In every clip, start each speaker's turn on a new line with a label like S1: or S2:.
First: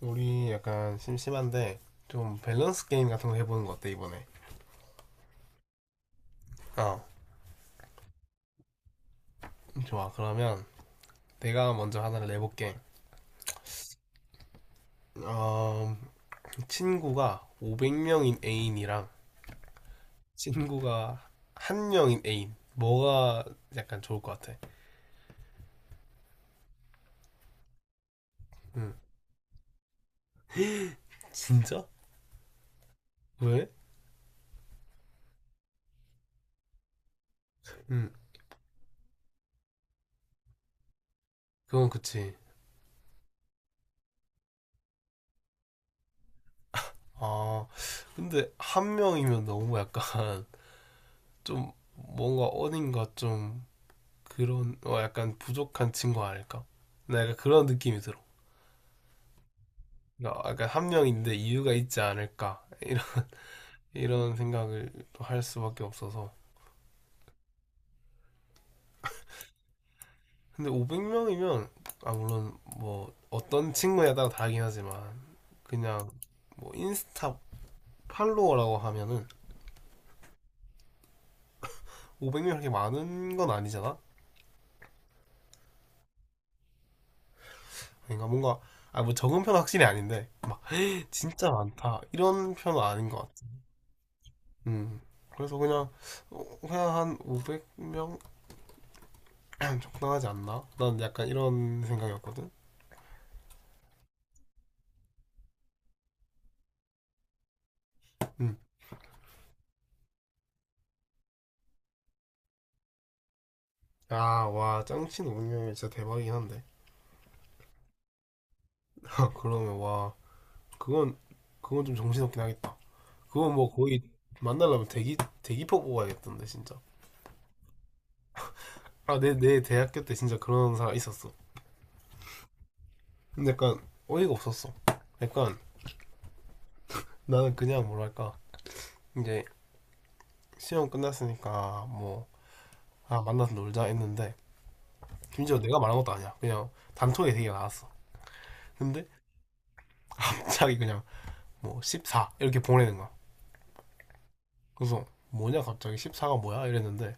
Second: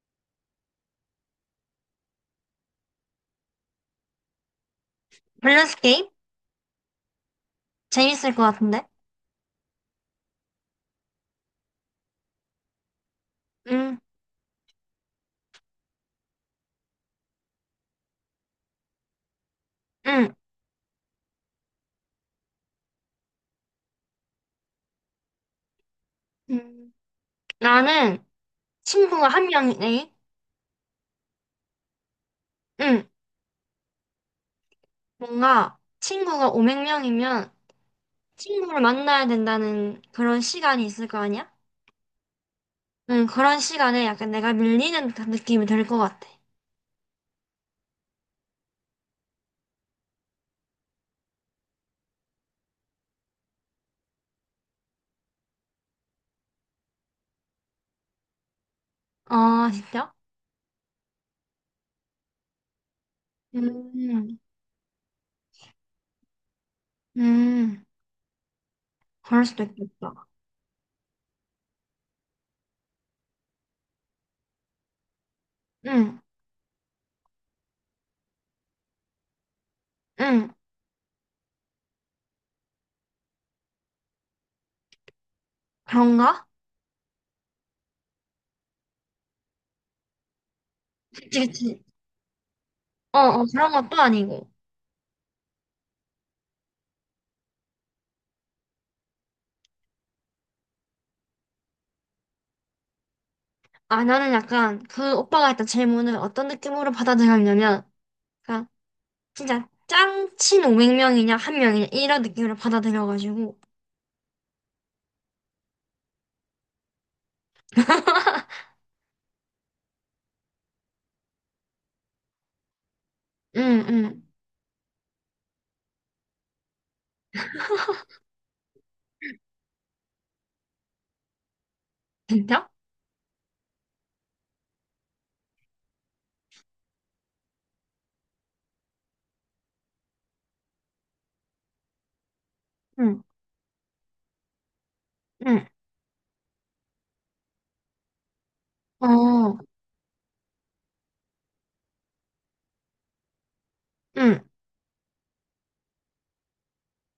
S1: 우리 약간 심심한데 좀 밸런스 게임 같은 거 해보는 거 어때 이번에?
S2: 밸런스 게임?
S1: 어.
S2: 재밌을 것 같은데?
S1: 좋아. 그러면 내가 먼저 하나를 내볼게.
S2: 응,
S1: 어, 친구가 500명인 애인이랑
S2: 응.
S1: 친구가 한 명인 애인 뭐가 약간 좋을 것 같아?
S2: 음, 나는
S1: 응.
S2: 친구가 한 명이네.
S1: 진짜?
S2: 응.
S1: 왜?
S2: 뭔가 친구가 500명이면
S1: 응.
S2: 친구를 만나야 된다는 그런 시간이 있을 거 아니야?
S1: 그건 그치.
S2: 응, 그런 시간에 약간 내가 밀리는 듯한 느낌이 들 것 같아.
S1: 아, 근데 한 명이면 너무 약간 좀 뭔가 어딘가 좀 그런 어 약간 부족한 친구 아닐까? 나 약간 그런 느낌이 들어.
S2: 아, 진짜?
S1: 어, 그러니까 한 명인데 이유가 있지 않을까 이런
S2: 음,
S1: 생각을 또 할 수밖에 없어서.
S2: 음. 그럴 수도 있겠다.
S1: 근데 500명이면, 아, 물론 뭐 어떤 친구에 따라 다르긴 하지만 그냥
S2: 응,
S1: 뭐 인스타 팔로워라고 하면은
S2: 응.
S1: 500명 이렇게 많은 건 아니잖아.
S2: 그런가?
S1: 그러니까 뭔가 아, 뭐 적은 편은 확실히 아닌데
S2: 그치,
S1: 진짜
S2: 그치.
S1: 많다 이런 편은 아닌 것
S2: 어, 어,
S1: 같아.
S2: 그런 것도 아니고.
S1: 음. 그래서 그냥 어, 그냥 한 500명 적당하지 않나, 난 약간 이런 생각이었거든.
S2: 아, 나는 약간 그 오빠가 했던 질문을 어떤 느낌으로 받아들였냐면,
S1: 음.
S2: 진짜 짱친 500명이냐 한 명이냐 이런 느낌으로 받아들여가지고
S1: 야, 와, 짱친 운영명이 진짜 대박이긴 한데. 그러면, 와, 그건, 그건 좀 정신없긴 하겠다. 그건 뭐
S2: 응,
S1: 거의
S2: 응.
S1: 만나려면 대기표 뽑아야겠던데, 진짜. 아, 내 대학교 때 진짜 그런 사람 있었어.
S2: 진짜?
S1: 근데 약간 어이가 없었어. 약간 나는 그냥 뭐랄까, 이제 시험 끝났으니까 뭐, 아,
S2: 응,
S1: 만나서 놀자 했는데, 심지어
S2: 응.
S1: 내가 말한 것도 아니야. 그냥 단톡에 되게 나왔어. 근데
S2: 어,
S1: 갑자기 그냥 뭐, 14 이렇게 보내는 거야.
S2: 응.
S1: 그래서 뭐냐, 갑자기 14가 뭐야 이랬는데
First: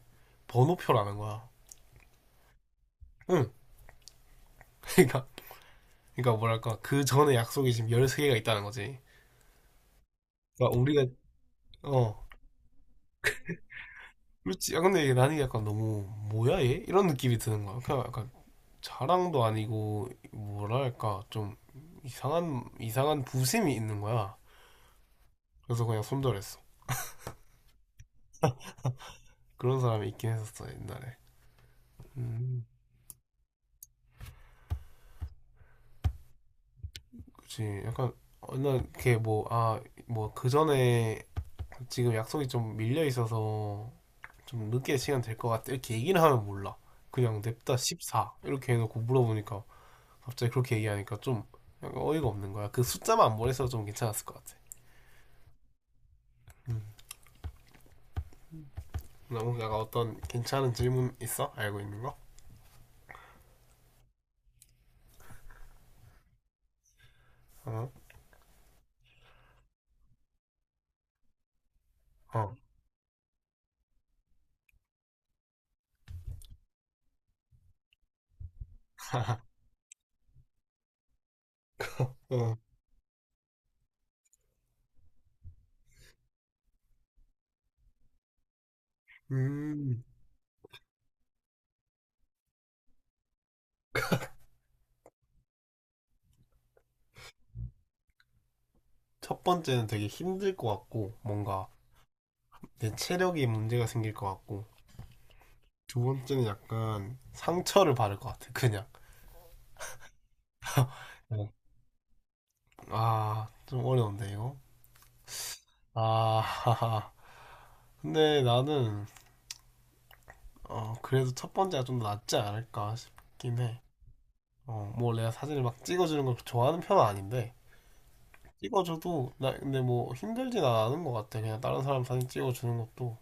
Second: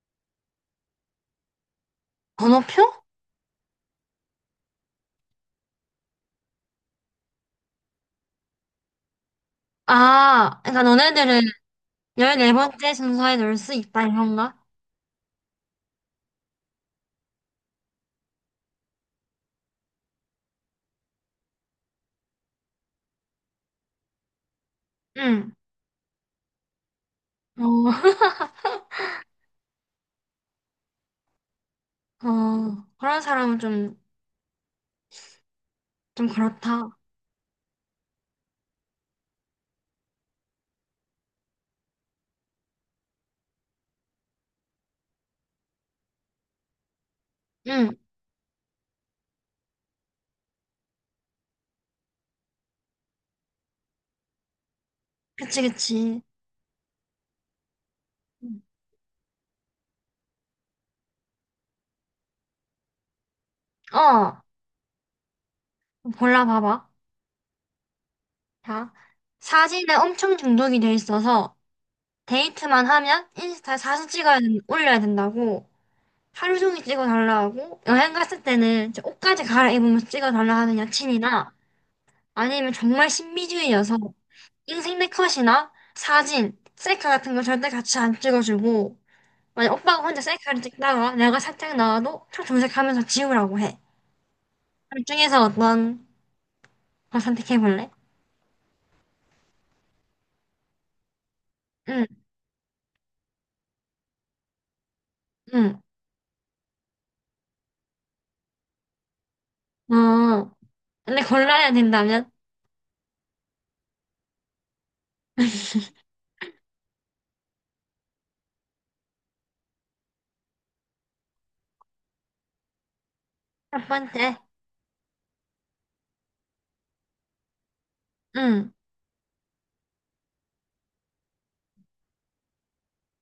S1: 번호표라는 거야.
S2: 번호표?
S1: 응. 그러니까 뭐랄까 그 전에 약속이 지금 13개가 있다는 거지.
S2: 아,
S1: 그러니까
S2: 그러니까
S1: 우리가,
S2: 너네들은
S1: 어,
S2: 14번째 순서에 넣을 수 있다, 이런가?
S1: 그렇지. 아, 근데 이게 나는 약간 너무 뭐야 얘, 이런 느낌이 드는 거야. 그냥 약간 자랑도 아니고 뭐랄까 좀 이상한 이상한 부심이 있는 거야.
S2: 응.
S1: 그래서 그냥 손절했어.
S2: 어,
S1: 그런 사람이 있긴 했었어, 옛날에. 음.
S2: 어, 그런 사람은 좀, 좀 그렇다.
S1: 그치. 약간 어느 걔 뭐, 아, 뭐, 그 전에 지금 약속이 좀 밀려 있어서 좀 늦게 시간 될 것 같아 이렇게 얘기는 하면 몰라, 그냥 냅다
S2: 응,
S1: 14 이렇게 해놓고 물어보니까 갑자기 그렇게 얘기하니까 좀 약간 어이가 없는 거야. 그 숫자만 안 보내서 좀 괜찮았을 것 같아.
S2: 그치, 그치.
S1: 음.
S2: 응.
S1: 너무 약간, 어떤 괜찮은 질문 있어? 알고 있는 거?
S2: 어, 골라봐봐.
S1: 어?
S2: 자, 사진에 엄청 중독이 돼 있어서
S1: 어.
S2: 데이트만 하면 인스타에 사진 올려야 된다고 하루 종일 찍어달라 하고 여행 갔을 때는 저 옷까지 갈아입으면서 찍어달라 하는 여친이나
S1: 어.
S2: 아니면 정말 신비주의여서 인생 내 컷이나 사진, 셀카 같은 거 절대 같이 안 찍어주고 만약
S1: 음.
S2: 오빠가 혼자 셀카를 찍다가 내가 살짝 나와도 차 정색하면서 지우라고 해. 둘 중에서 어떤 거 선택해볼래?
S1: 첫 번째는 되게 힘들 것 같고 뭔가
S2: 응,
S1: 내 체력이 문제가 생길 것 같고
S2: 응.
S1: 두 번째는 약간 상처를 받을 것 같아, 그냥.
S2: 어, 근데
S1: 네.
S2: 골라야 된다면?
S1: 아, 좀 어려운데 이거. 아. 근데 나는 어, 그래도 첫 번째가 좀 더 낫지 않을까 싶긴 해.
S2: 첫 번째.
S1: 어뭐 내가 사진을 막 찍어주는 걸 좋아하는 편은 아닌데,
S2: 응,
S1: 찍어줘도 나 근데 뭐 힘들진 않은 것 같아. 그냥 다른 사람 사진 찍어주는 것도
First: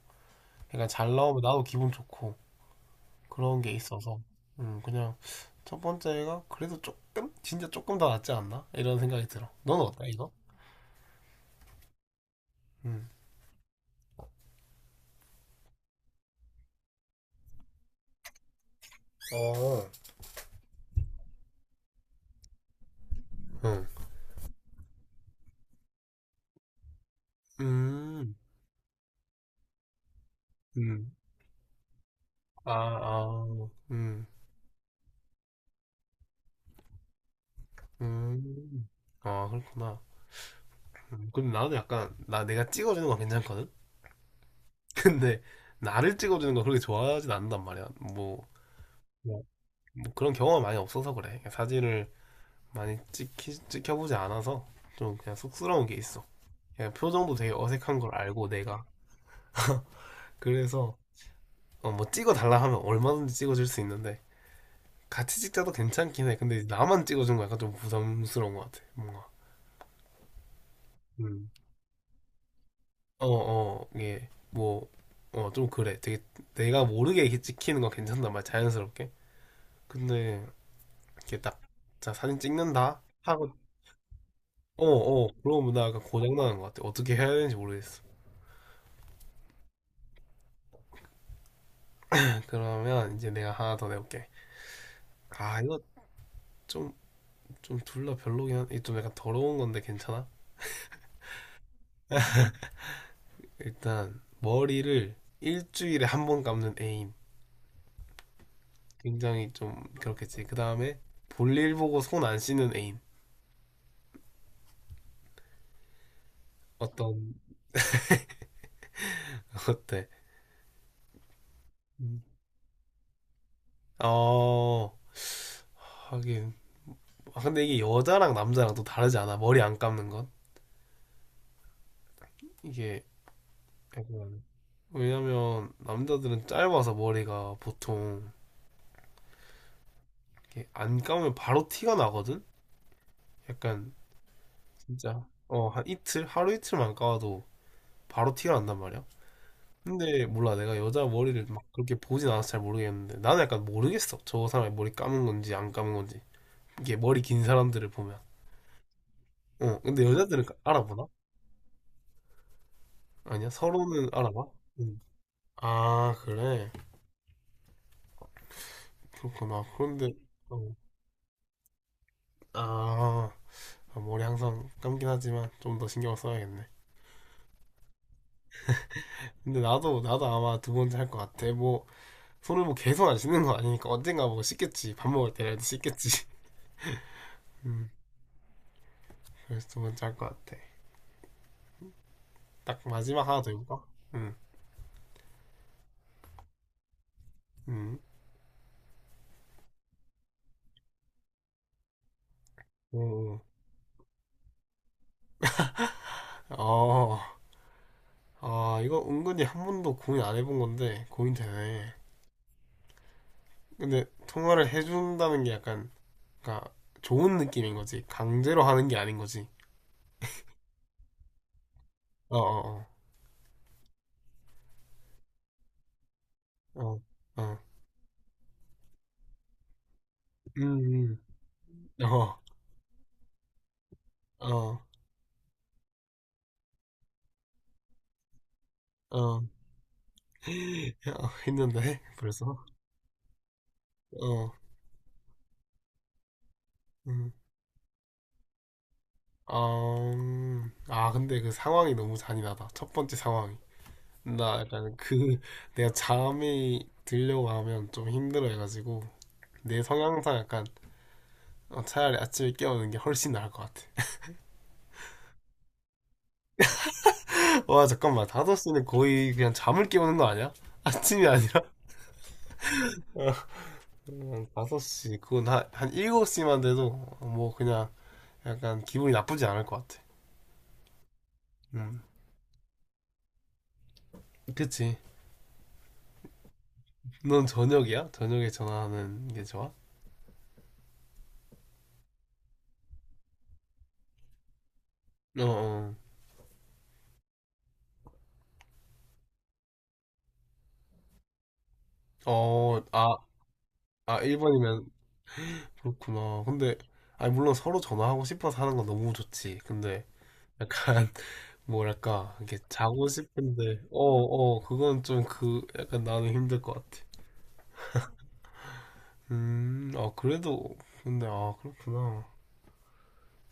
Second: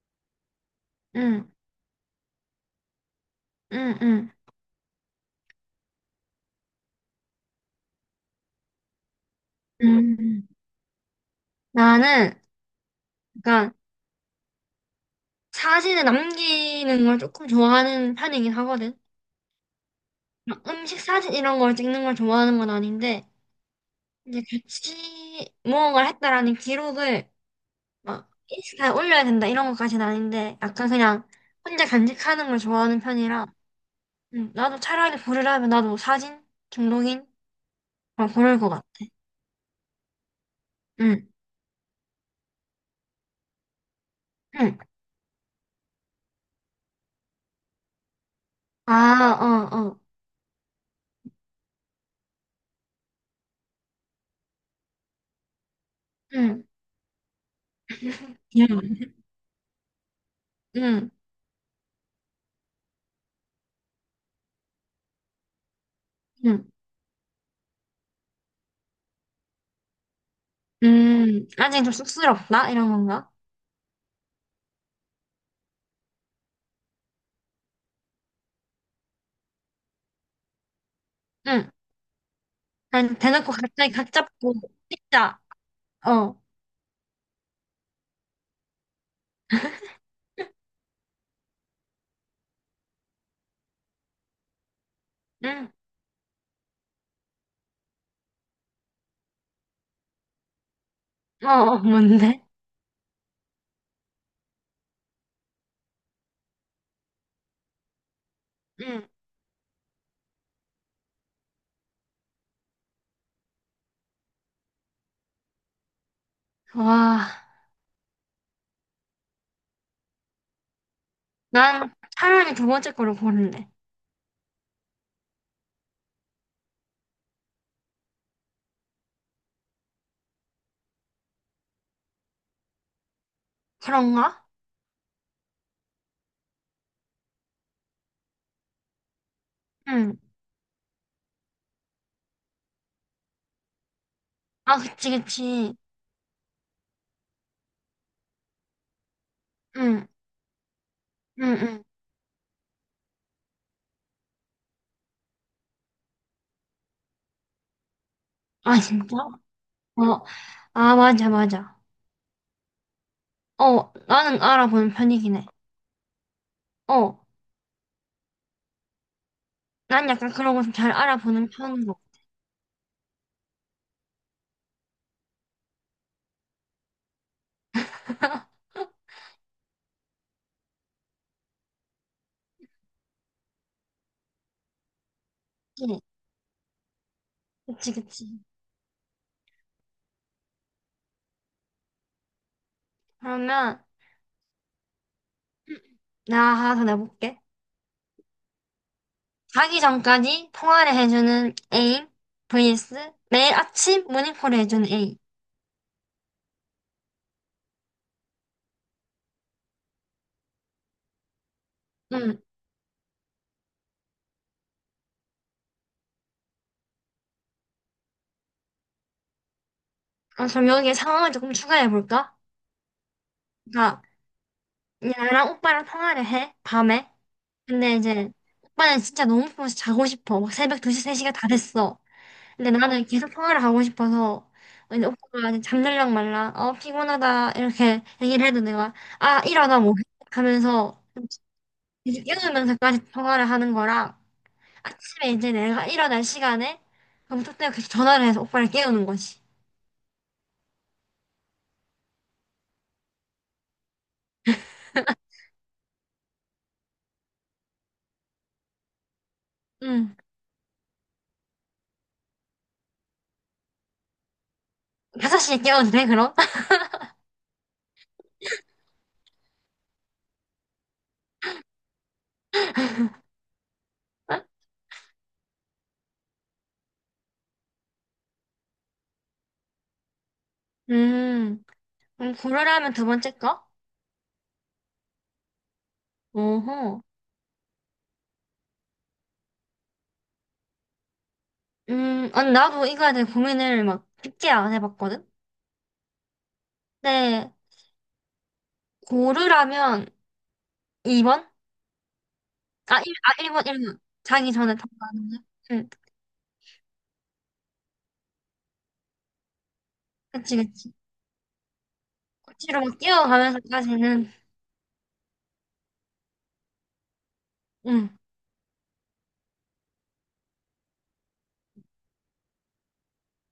S1: 약간 잘 나오면
S2: 응,
S1: 나도 기분 좋고 그런 게
S2: 응,
S1: 있어서.
S2: 응.
S1: 음. 그냥 첫 번째가 그래도 조금, 진짜 조금 더 낫지 않나, 이런 생각이 들어. 너는 어때 이거?
S2: 음, 나는
S1: 음.
S2: 약간 사진을 남기는 걸 조금 좋아하는 편이긴 하거든.
S1: 어.
S2: 막 음식 사진 이런 걸 찍는 걸 좋아하는 건 아닌데,
S1: 응.
S2: 이제 같이 무언가를 했다라는 기록을 막
S1: 음.
S2: 인스타에 올려야 된다 이런 것까지는 아닌데, 약간
S1: 음.
S2: 그냥 혼자 간직하는 걸
S1: 아,
S2: 좋아하는 편이라,
S1: 아. 음.
S2: 나도 차라리 고르라면 나도 사진 중독인 걸 고를 것 같아.
S1: 음. 아, 그렇구나.
S2: 응,
S1: 근데 나는 약간, 나 내가 찍어주는 건 괜찮거든.
S2: 응.
S1: 근데 나를 찍어주는 건 그렇게 좋아하진 않는단 말이야. 뭐,
S2: 아,
S1: 뭐,
S2: 어, 어.
S1: 뭐 그런 경험이 많이 없어서 그래. 사진을 많이 찍혀보지 않아서 좀 그냥 쑥스러운 게 있어.
S2: 응,
S1: 그냥 표정도 되게 어색한 걸 알고 내가.
S2: 응,
S1: 그래서
S2: 응,
S1: 어, 뭐 찍어달라 하면 얼마든지 찍어줄 수 있는데 같이 찍자도 괜찮긴 해. 근데
S2: 응.
S1: 나만 찍어준 거 약간 좀 부담스러운 것 같아. 뭔가. 음.
S2: 아직 좀 쑥스럽다? 이런
S1: 어,
S2: 건가?
S1: 어, 이게 뭐, 어, 좀 그래. 되게 내가 모르게 이렇게 찍히는 건 괜찮단 말이야. 자연스럽게. 근데 이렇게 딱,
S2: 응.
S1: 자, 사진 찍는다
S2: 아니,
S1: 하고,
S2: 대놓고 갑자기 각 잡고,
S1: 어, 어,
S2: 피자.
S1: 그런 문화가
S2: 어.
S1: 고장나는 것 같아. 어떻게 해야 되는지 모르겠어. 그러면 이제 내가 하나 더 내볼게. 아,
S2: 응.
S1: 이거 좀, 좀 둘 다 별로긴 한, 이좀 약간 더러운 건데 괜찮아?
S2: 어, 어, 뭔데?
S1: 일단, 머리를 일주일에 한 번 감는 애인.
S2: 응.
S1: 굉장히 좀 그렇겠지. 그 다음에, 볼일 보고 손 안 씻는 애인. 어떤,
S2: 와.
S1: 어때?
S2: 난
S1: 음.
S2: 차라리 두 번째 거를 고를래.
S1: 어, 하긴. 아, 근데 이게 여자랑 남자랑 또 다르지 않아? 머리 안 감는 건? 이게 약간
S2: 그런가?
S1: 왜냐면 남자들은 짧아서 머리가 보통
S2: 응.
S1: 이렇게 안 감으면 바로 티가 나거든? 약간
S2: 아, 그치,
S1: 진짜, 어,
S2: 그치.
S1: 한 이틀 하루 이틀만 감아도 바로 티가 난단 말이야.
S2: 응.
S1: 근데 몰라, 내가 여자
S2: 응,
S1: 머리를 막
S2: 응.
S1: 그렇게 보진 않아서 잘 모르겠는데 나는 약간 모르겠어, 저 사람이 머리 감은 건지 안 감은 건지. 이게 머리 긴 사람들을 보면.
S2: 아, 진짜?
S1: 어, 근데
S2: 어.
S1: 여자들은 까-
S2: 아,
S1: 알아보나?
S2: 맞아, 맞아.
S1: 아니야
S2: 어,
S1: 서로는
S2: 나는
S1: 알아봐?
S2: 알아보는
S1: 응.
S2: 편이긴 해.
S1: 아 그래.
S2: 어.
S1: 그렇구나
S2: 난
S1: 그런데.
S2: 약간 그런 거 좀
S1: 어.
S2: 잘 알아보는 편인 것
S1: 아. 아, 머리 항상 감긴 하지만 좀 더 신경 써야겠네.
S2: 같아.
S1: 근데 나도 아마 두 번째 할 것 같아. 뭐, 손을 뭐 계속 안 씻는 거 아니니까 언젠가 뭐 씻겠지. 밥 먹을 때라도
S2: 그치,
S1: 씻겠지. 음,
S2: 그치. 그치.
S1: 그래서 두 번째 할 것 같아. 딱 마지막 하나 더 해볼까?
S2: 그러면,
S1: 응,
S2: 나 하나 더 내볼게.
S1: 응,
S2: 자기 전까지 통화를 해주는 A vs
S1: 오,
S2: 매일 아침 모닝콜을 해주는 A.
S1: 어, 아, 이거 은근히 한 번도 고민 안 해본 건데 고민되네.
S2: 음,
S1: 근데 통화를 해준다는 게 약간, 그러니까 좋은 느낌인 거지. 강제로 하는 게 아닌 거지.
S2: 아, 그럼 여기에 상황을 조금
S1: 어,
S2: 추가해볼까?
S1: 어,
S2: 그러니까 나랑 오빠랑 통화를 해,
S1: 어, 어,
S2: 밤에.
S1: 어,
S2: 근데 이제 오빠는 진짜 너무 피곤해서 자고 싶어. 막
S1: 음,
S2: 새벽 2시, 3시가 다 됐어.
S1: 어,
S2: 근데 나는 계속 통화를 하고 싶어서
S1: 어.
S2: 이제 오빠가 이제 잠들랑 말라. 어, 피곤하다. 이렇게 얘기를 해도 내가 아,
S1: 어,
S2: 일어나 뭐 해? 하면서
S1: 어, 했는데,
S2: 계속
S1: 벌써?
S2: 이러면서까지 통화를 하는 거랑
S1: 어,
S2: 아침에 이제 내가 일어날 시간에
S1: 음.
S2: 검토 때문에 계속 전화를 해서 오빠를 깨우는 거지.
S1: 어, 아, 근데 그 상황이 너무 잔인하다. 첫 번째 상황이. 나 약간 그, 내가 잠이 들려고 하면 좀 힘들어 해가지고, 내
S2: 응.
S1: 성향상 약간, 어, 차라리 아침에 깨우는 게 훨씬 나을 것 같아.
S2: 5시에 깨워도 돼, 그럼?
S1: 와, 잠깐만. 5시는 거의 그냥 잠을 깨우는 거 아니야? 아침이 아니라? 어, 5시. 그건 한 7시만 돼도, 뭐, 그냥, 약간 기분이 나쁘지 않을 것 같아.
S2: 음,
S1: 음,
S2: 그럼 고르라면 두 번째 거?
S1: 그치.
S2: 어허.
S1: 넌 저녁이야? 저녁에 전화하는 게 좋아?
S2: 아니, 나도 이거에 대해 고민을 막 깊게 안 해봤거든?
S1: 어,
S2: 근데, 고르라면 2번?
S1: 어, 어,
S2: 아, 1,
S1: 아,
S2: 아, 일번 1번.
S1: 아,
S2: 자기 전에 다
S1: 1번이면
S2: 가는 거? 응,
S1: 그렇구나. 근데, 아니, 물론 서로 전화하고 싶어서 하는 건 너무 좋지. 근데,
S2: 그치, 그치.
S1: 약간, 뭐랄까,
S2: 고
S1: 이렇게
S2: 치로 막뛰
S1: 자고
S2: 워가면서까
S1: 싶은데,
S2: 지
S1: 어,
S2: 는
S1: 어, 그건 좀 그, 약간 나는 힘들 것 같아.
S2: 응.
S1: 아, 그래도, 근데, 아, 그렇구나.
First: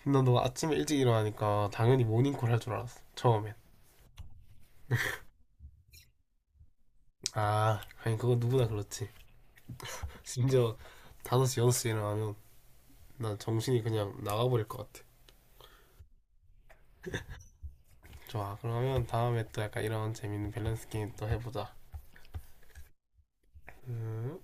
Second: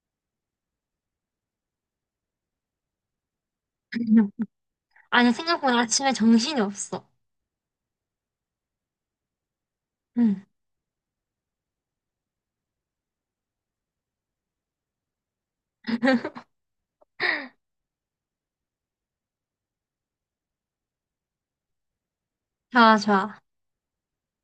S1: 난 너가 아침에 일찍 일어나니까 당연히 모닝콜 할 줄 알았어. 처음엔.
S2: 아니, 생각보다 아침에 정신이 없어.
S1: 아, 아니, 그건 누구나 그렇지.
S2: 응.
S1: 심지어 5시, 6시 일어나면 난 정신이 그냥 나가버릴 것 같아. 좋아. 그러면 다음에 또 약간 이런 재밌는 밸런스 게임 또 해보자.
S2: 좋아, 좋아.
S1: 음.